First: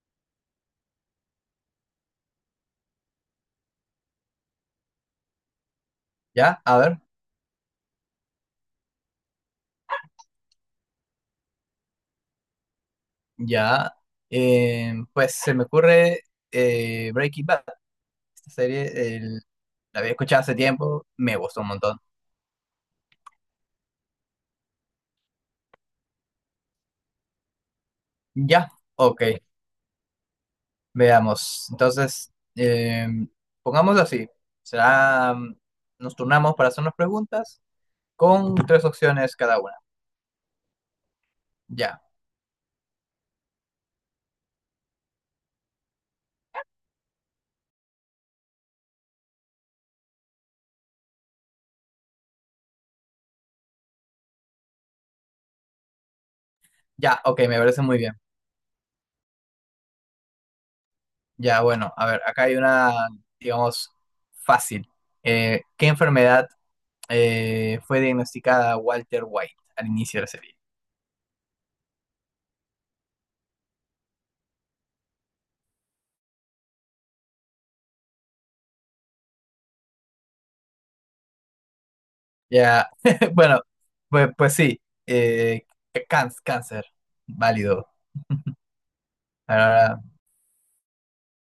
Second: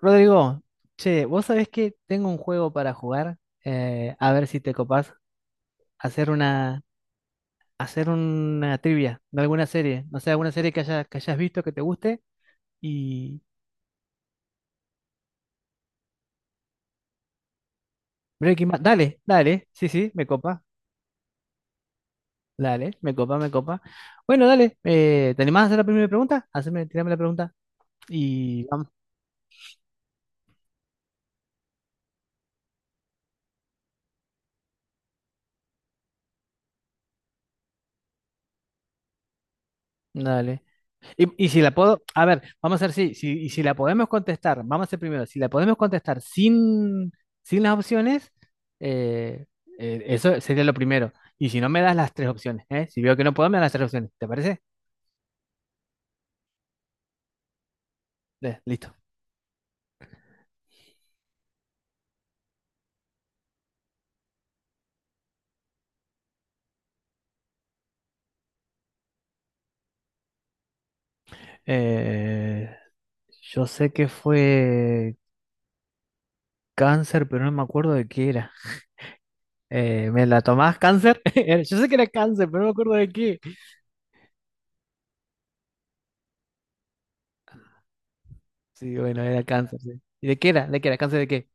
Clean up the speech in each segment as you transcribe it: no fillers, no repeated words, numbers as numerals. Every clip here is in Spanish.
Rodrigo, che, vos sabés que tengo un juego para jugar. A ver si te copás, hacer Ya, a una, ver, hacer una trivia de alguna serie, no sé, alguna serie que hayas visto que te guste y ya. Pues se me ocurre Breaking Bad. Esta Breaking Bad, serie dale, el- dale, sí, la sí, había me escuchado hace copa, tiempo, me gustó un montón. dale, me copa, me copa. Bueno, dale, ¿te animás a hacer la primera pregunta? Haceme, tirame la pregunta y Ya, vamos, ok, veamos. Entonces, pongámoslo así. Será, nos turnamos para hacernos preguntas con tres opciones cada una. dale. Y si la Ya, puedo, a ver, vamos a ver y si la podemos contestar, vamos a hacer primero, si la podemos contestar sin, sin las opciones, eh, eso sería lo primero. Y si no me das las tres opciones, ¿eh? Si veo que no puedo, me das las tres opciones, ¿te parece? ya, ok, me parece muy bien. Listo. Ya, bueno, a ver, acá hay una, digamos, fácil. ¿Qué enfermedad fue diagnosticada Walter White al inicio de la serie? Eh, yo sé que fue cáncer, pero no me acuerdo de qué era. ¿Me la tomás cáncer? Era- Yo sé que era cáncer, pero no me Ya, acuerdo de qué. bueno, pues, pues sí, eh, cáncer, válido. Sí, bueno, era cáncer, sí. Ahora, ¿Y de qué era? ¿De qué era? ¿Cáncer de qué?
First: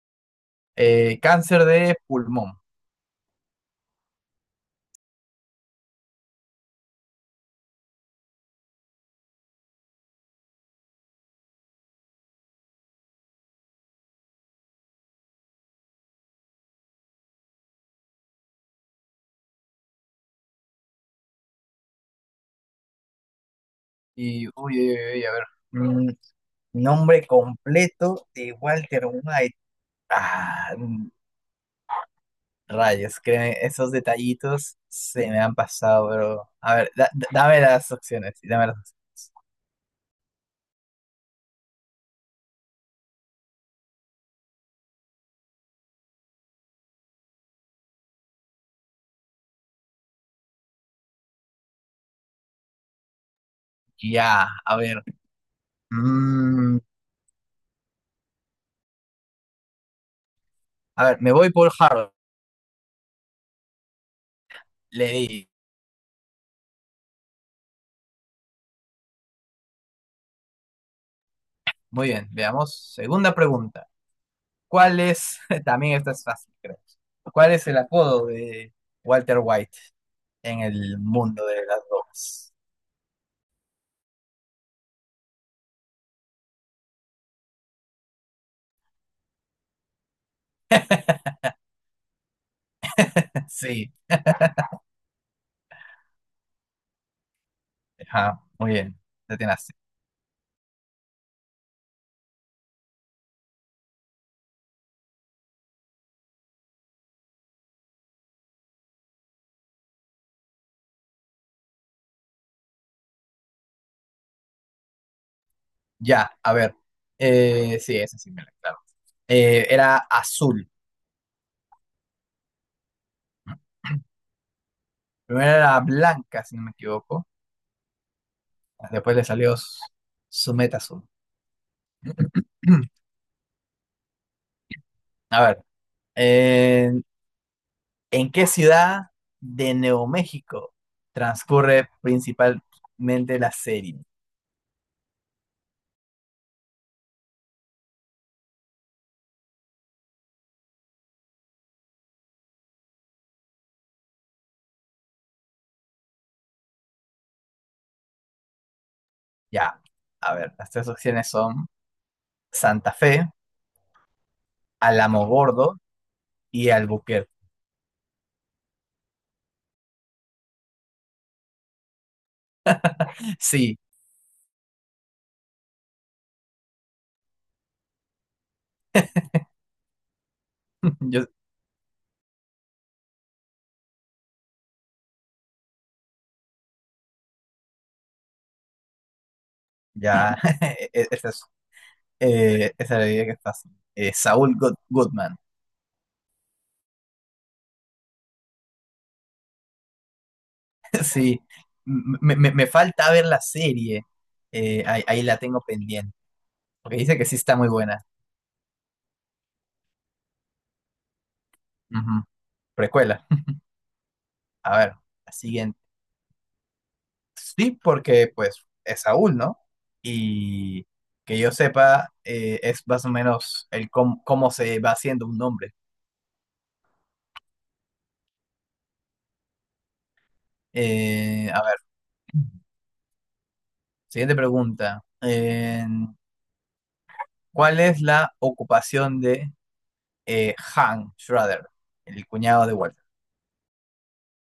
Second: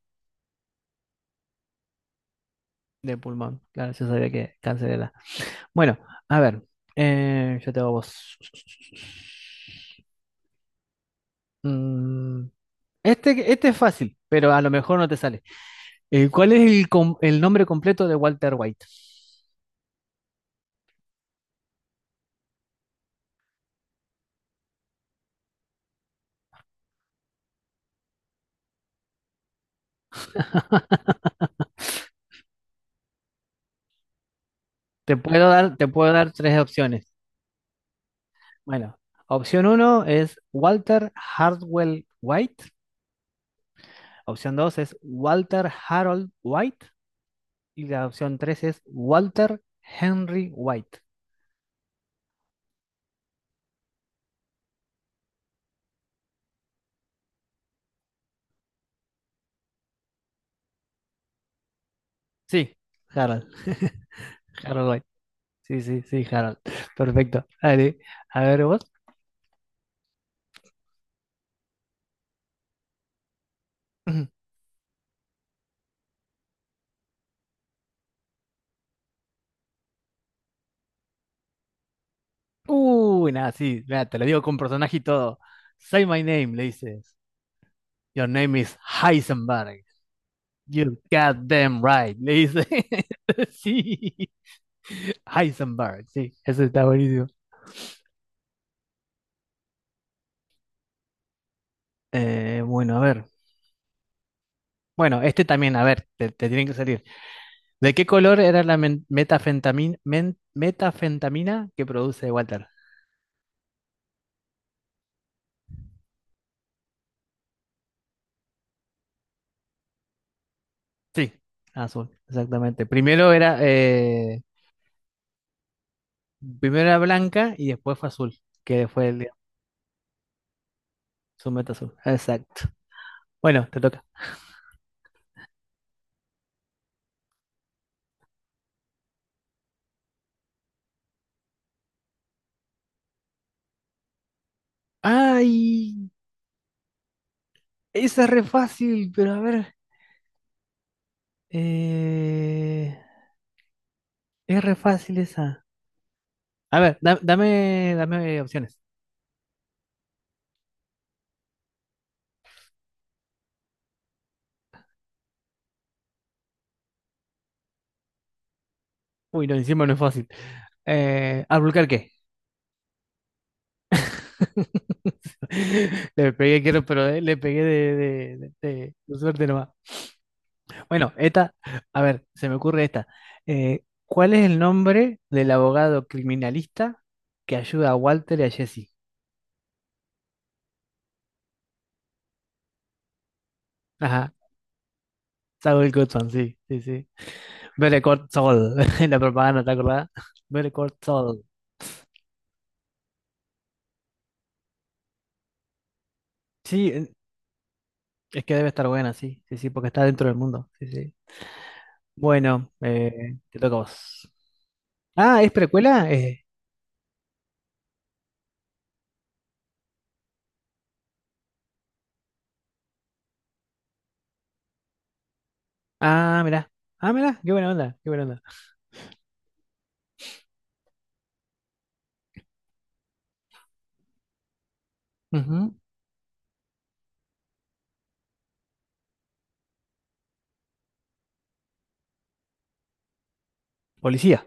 cáncer de pulmón. De pulmón. Claro, yo sabía que cáncer era. Bueno, a ver, yo te hago vos. Mm, este este es fácil, pero a lo mejor no te sale. ¿Cuál es el, com- el nombre completo de Walter White? Y, uy, uy, uy, a ver. mm, Nombre completo de Walter White. Ah, rayos, créeme, esos detallitos se me han Te pasado, puedo dar pero. tres A ver, opciones. Dame las opciones, dame las Bueno, opciones. opción uno es Walter Hardwell White. Opción dos es Walter Harold White. Y la opción tres es Walter Henry White. Ya, a ver. mm, a ver, me voy por Harold. Sí, Harold. Harold White. Leí. Sí, sí, sí, Harold. Perfecto. Dale, a ver vos. Muy bien, veamos. Segunda pregunta. ¿Cuál es, también esta es fácil, creo. ¿Cuál es el apodo de Walter White en el mundo de las drogas? Uy, nada, sí, mira, te lo digo con personaje y todo. Say my name, le dices. Your name is Heisenberg. You goddamn right, le dice. Sí, Sí, Heisenberg, sí, eso está buenísimo. ajá, muy bien, detenaste. Bueno, a ver. Bueno, este también, a ver, te tienen que salir. ¿De qué color era la metafentamina, metafentamina que produce Walter? Ya, a ver. Sí, esa sí me la claro. Era azul. Sí, azul, exactamente. Primero era blanca, si no me Primero era equivoco. blanca y después fue azul, que fue Después le el, salió su meta azul. su meta azul. Exacto. Bueno, te toca. A ver. eh, ¿En qué ciudad de Nuevo México transcurre principalmente la serie? ¡Ay! Esa es re fácil, pero a ver. eh, es re fácil esa. A ver, da- dame, dame opciones. Ya, a ver, las tres opciones son Santa Fe, Alamogordo y Albuquerque. Uy, no, encima no es fácil. ¿Albuquerque? Sí, Le pegué, quiero, pero le pegué de suerte nomás. Bueno, yo esta, a ver, se me ocurre esta. ¿Cuál es el nombre del abogado criminalista que ayuda a Walter y a Jesse? ya, e- e- esa es, esa es la idea que es fácil. Ajá, Saúl Goodman. Saul Goodman, sí, sí, sí. Better Call Saul, la propaganda, ¿te acordás? Better Call Sí, Saul. Me falta ver la serie. Ahí, ahí la tengo pendiente. Sí, Porque dice que sí está muy buena. es que debe estar buena, sí, sí, sí, porque está dentro del mundo, sí, sí. Ujú. Bueno, Precuela. Te toca a vos. A ver, la Ah, ¿es siguiente. precuela? Sí, porque pues es Saúl, ¿no? Y que yo sepa, es más o menos el cómo, cómo se va haciendo un nombre. ah, mirá, ah, mirá, qué buena onda, qué buena onda. A ver, siguiente pregunta. Ujú. ¿Cuál es la ocupación de Han Schrader, el cuñado de Walter? Policía.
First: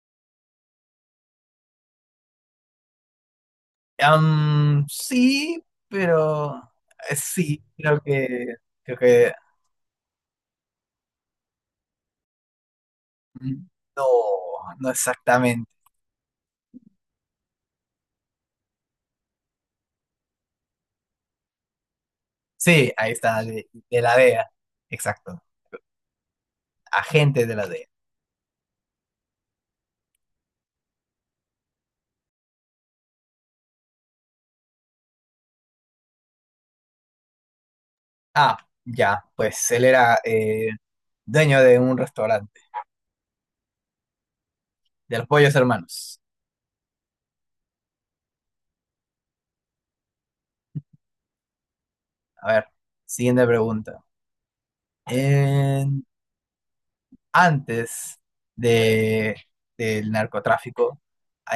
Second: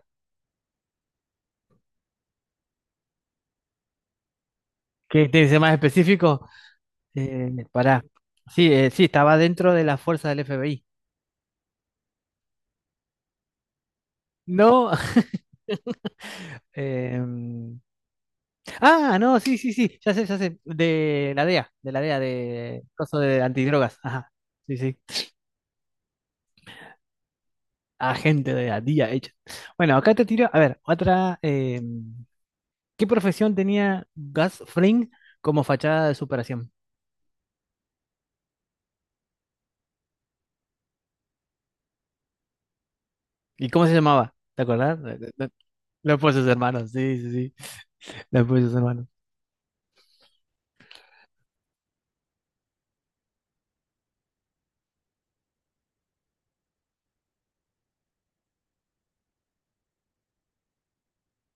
Am, ¿Qué tiene que ser sí, más específico? pero sí, Pará. Sí, creo sí, que estaba dentro de la fuerza del FBI. mm, no, No. no exactamente. em, ah, no, sí, sí, sí, ya sé, de la DEA, de la DEA, de Sí, ahí coso de está, antidrogas, de la ajá, DEA, sí, sí. exacto. Agente de la DEA. Agente de la DIA hecha. Bueno, acá te tiro, a ver, otra. ¿Qué profesión tenía Gus Fring como fachada de superación? Ah, ya, pues él era dueño de un restaurante, ¿Y cómo se llamaba? ¿Te acordás? de los Pollos Los Hermanos. sus hermanos, sí, sí, sí. Los sus hermanos. A ver, siguiente pregunta. En- Antes de, del narcotráfico,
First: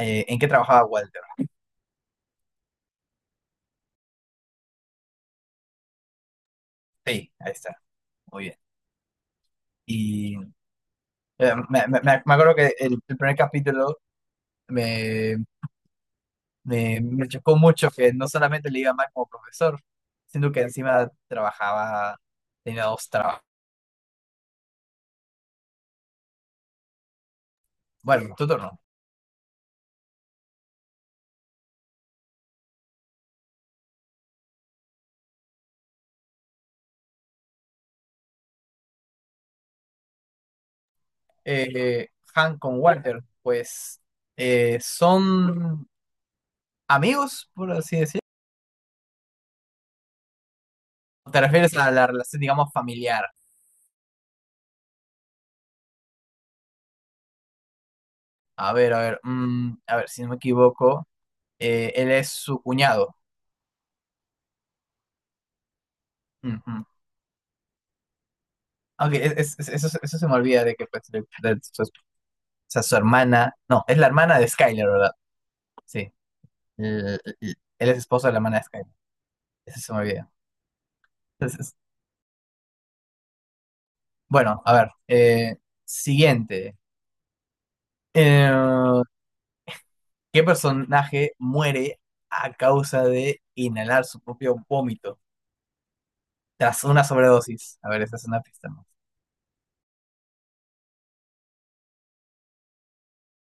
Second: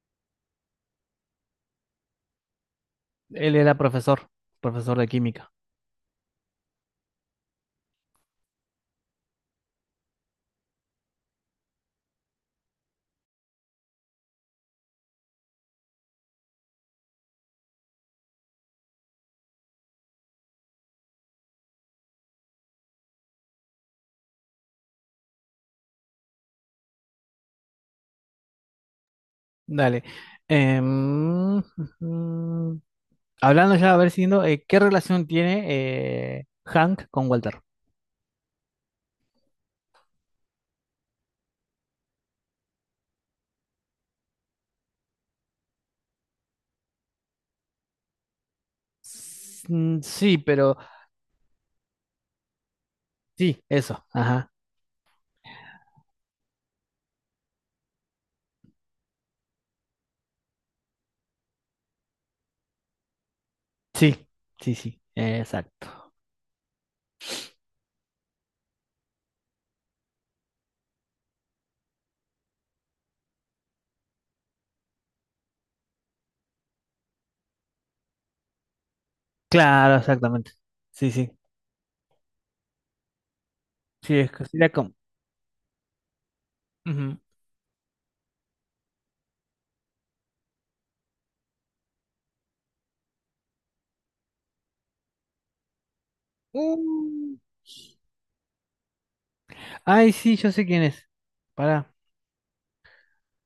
¿en qué trabajaba Walter? Él era profesor, profesor de química. Sí, ahí está, muy bien. Y me acuerdo que el primer capítulo me, me chocó mucho que no solamente le iba mal como profesor, sino que encima trabajaba, tenía dos trabajos. Bueno, tu turno. Dale. Ujú. Hablando ya, a ver, siguiendo, ¿qué relación tiene Hank con Walter? eh, Han con Walter, pues son amigos, por así decirlo. Sí, pero ¿Te refieres a la relación, digamos, familiar? sí, eso, ajá. A ver, si no me equivoco, él es su cuñado. Sí, sí, sí, exacto. Ujú. Ok, eso, eso se me olvida de que pues, de su, o sea, su hermana, no, es la hermana de Skyler, ¿verdad? Sí, él es esposo de la hermana de Skyler, eso se Claro, me olvida. exactamente. Sí, sí. Entonces, Sí, es que bueno, sería a ver, como. Siguiente. Ujú. Eh, ¿Qué personaje muere a causa de inhalar su propio vómito tras una Uh, sobredosis? A ver, esa es una pista más. Ay, sí, yo sé quién es. Pará.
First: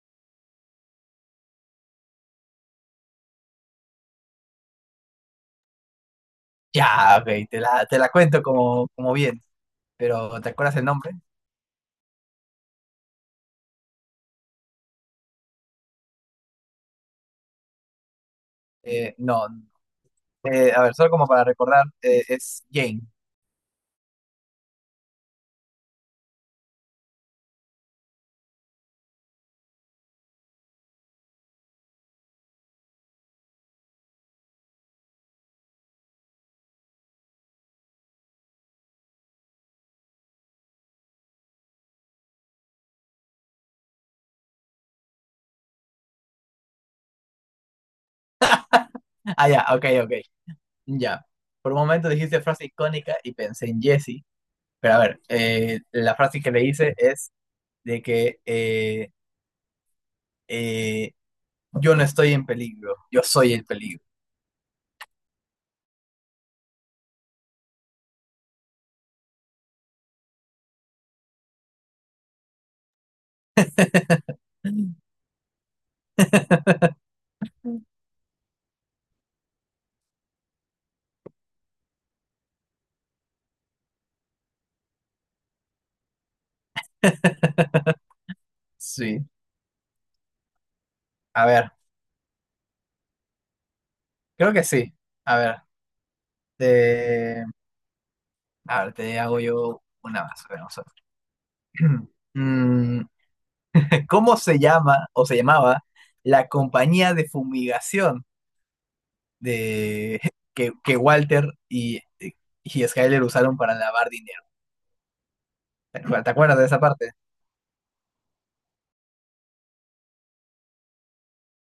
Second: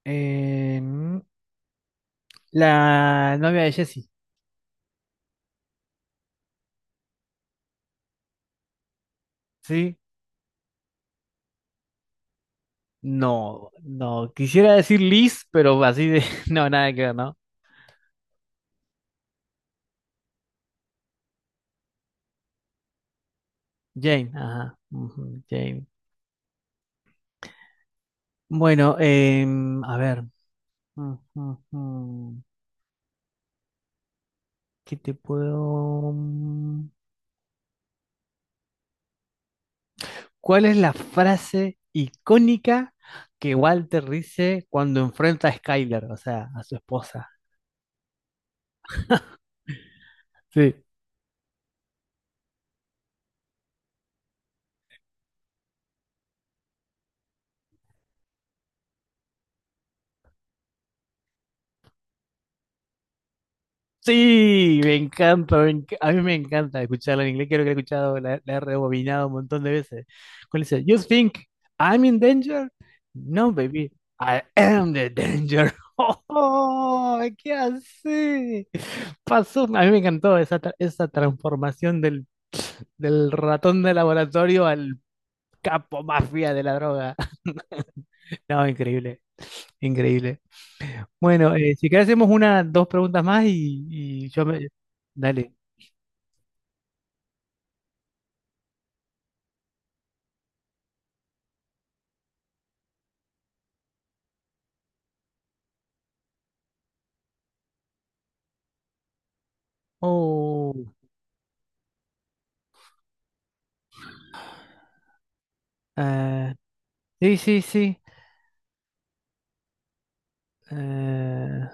Eh, mm, la novia de Jesse. Ya, ok, te la cuento como, como bien, ¿Sí? pero ¿te acuerdas el nombre? No, no. Quisiera decir Liz, pero así de. No, nada que ver, ¿no? No. A ver, solo como para recordar, es Jane. Jane, ajá. Ujú, Jane. Bueno, a ver. Ujú, ujú. ¿Qué te puedo? Mm? ¿Cuál es la frase icónica que Walter dice cuando enfrenta a Skyler, o sea, a su esposa? Ah, ya, ok, ok, Sí. ya. Por un momento dijiste frase icónica y pensé en Jesse, pero a ver, la frase que le hice es de que eh, yo no estoy en peligro, yo soy el peligro. Sí, me encanta, me enc- a mí me encanta escucharla en inglés, creo que la he escuchado, la he rebobinado un montón de veces. Cuando dice, You think I'm in danger? No, baby, I am the danger. ¡Oh, qué así! Pasó, a mí me encantó esa, tra- esa transformación del, del ratón de laboratorio al Capo mafia de la droga. No, increíble, Sí. increíble. A Bueno, ver, si querés hacemos una, dos preguntas más y yo creo que me... sí. A Dale. ver, te- a ver, te hago yo una más. A ver, vamos a ver. Mm, ¿Cómo se llama o se llamaba la compañía de fumigación de Oh, que Walter y Skyler usaron para lavar dinero? Te ah, acuerdas de esa parte? sí, sí, sí. Eh,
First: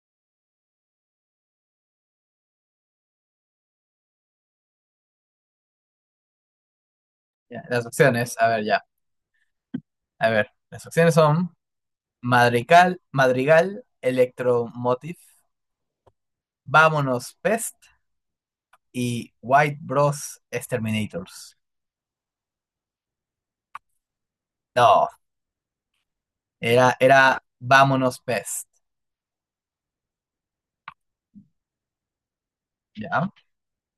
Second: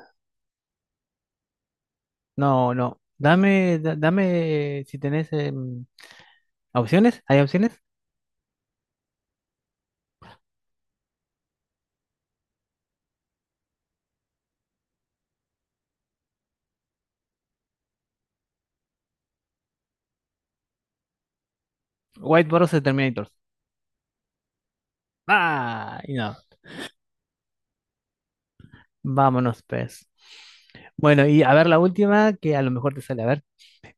no, no. Dame, da- dame si tenés opciones. ¿Hay Ya, opciones? las opciones, a ver, ya. A ver, las opciones son Madrigal, Madrigal, Electromotive, Vámonos Pest y White Bros. Exterminators. White Boros de Terminators. No, Ah, y no. era, era Vámonos Pest. Vámonos, pues. Bueno, y a ver la última, que a lo mejor te sale. A Ya, ver.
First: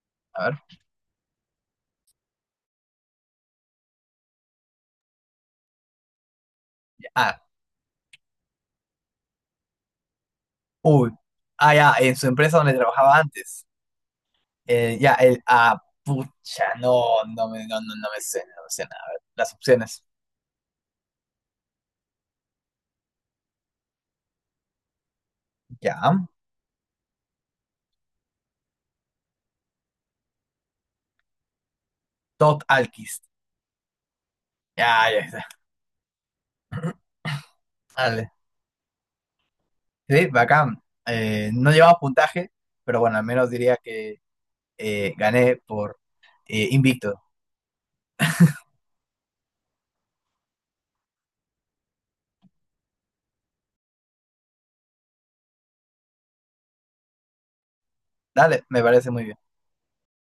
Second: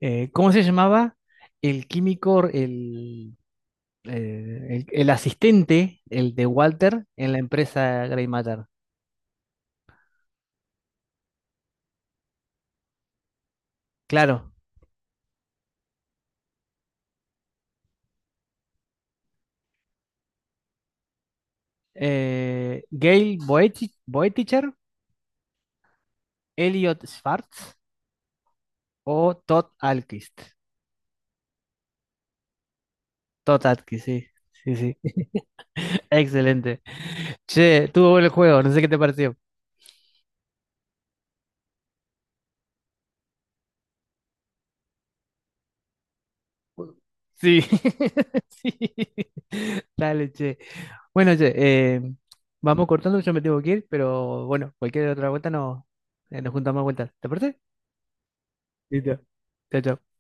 A ¿Cómo ver. se llamaba el químico, el asistente, el de Walter, Ya, en ah, la empresa Grey Matter. uy. Ah, ya, en su empresa donde trabajaba antes. Claro. Ya, el. Ah, pucha, no me sé, no me sé nada. A ver, las opciones. Gail Boetich- Boeticher, Ya. Elliot Schwartz o Todd Alquist. Todd Alquist. Todd Alquist, sí. Sí, sí. Ya, ya está. Excelente. Che, estuvo bueno Dale. el juego, no sé qué te pareció. Sí, bacán. No llevaba puntaje, pero bueno, al menos diría que gané por invicto. Sí. Sí. Dale, che. Bueno, che, eh, vamos cortando, yo me tengo que ir, pero bueno, cualquier otra vuelta no, nos juntamos más vueltas. ¿Te parece? Dale, me parece Listo. muy bien. Chao, chao.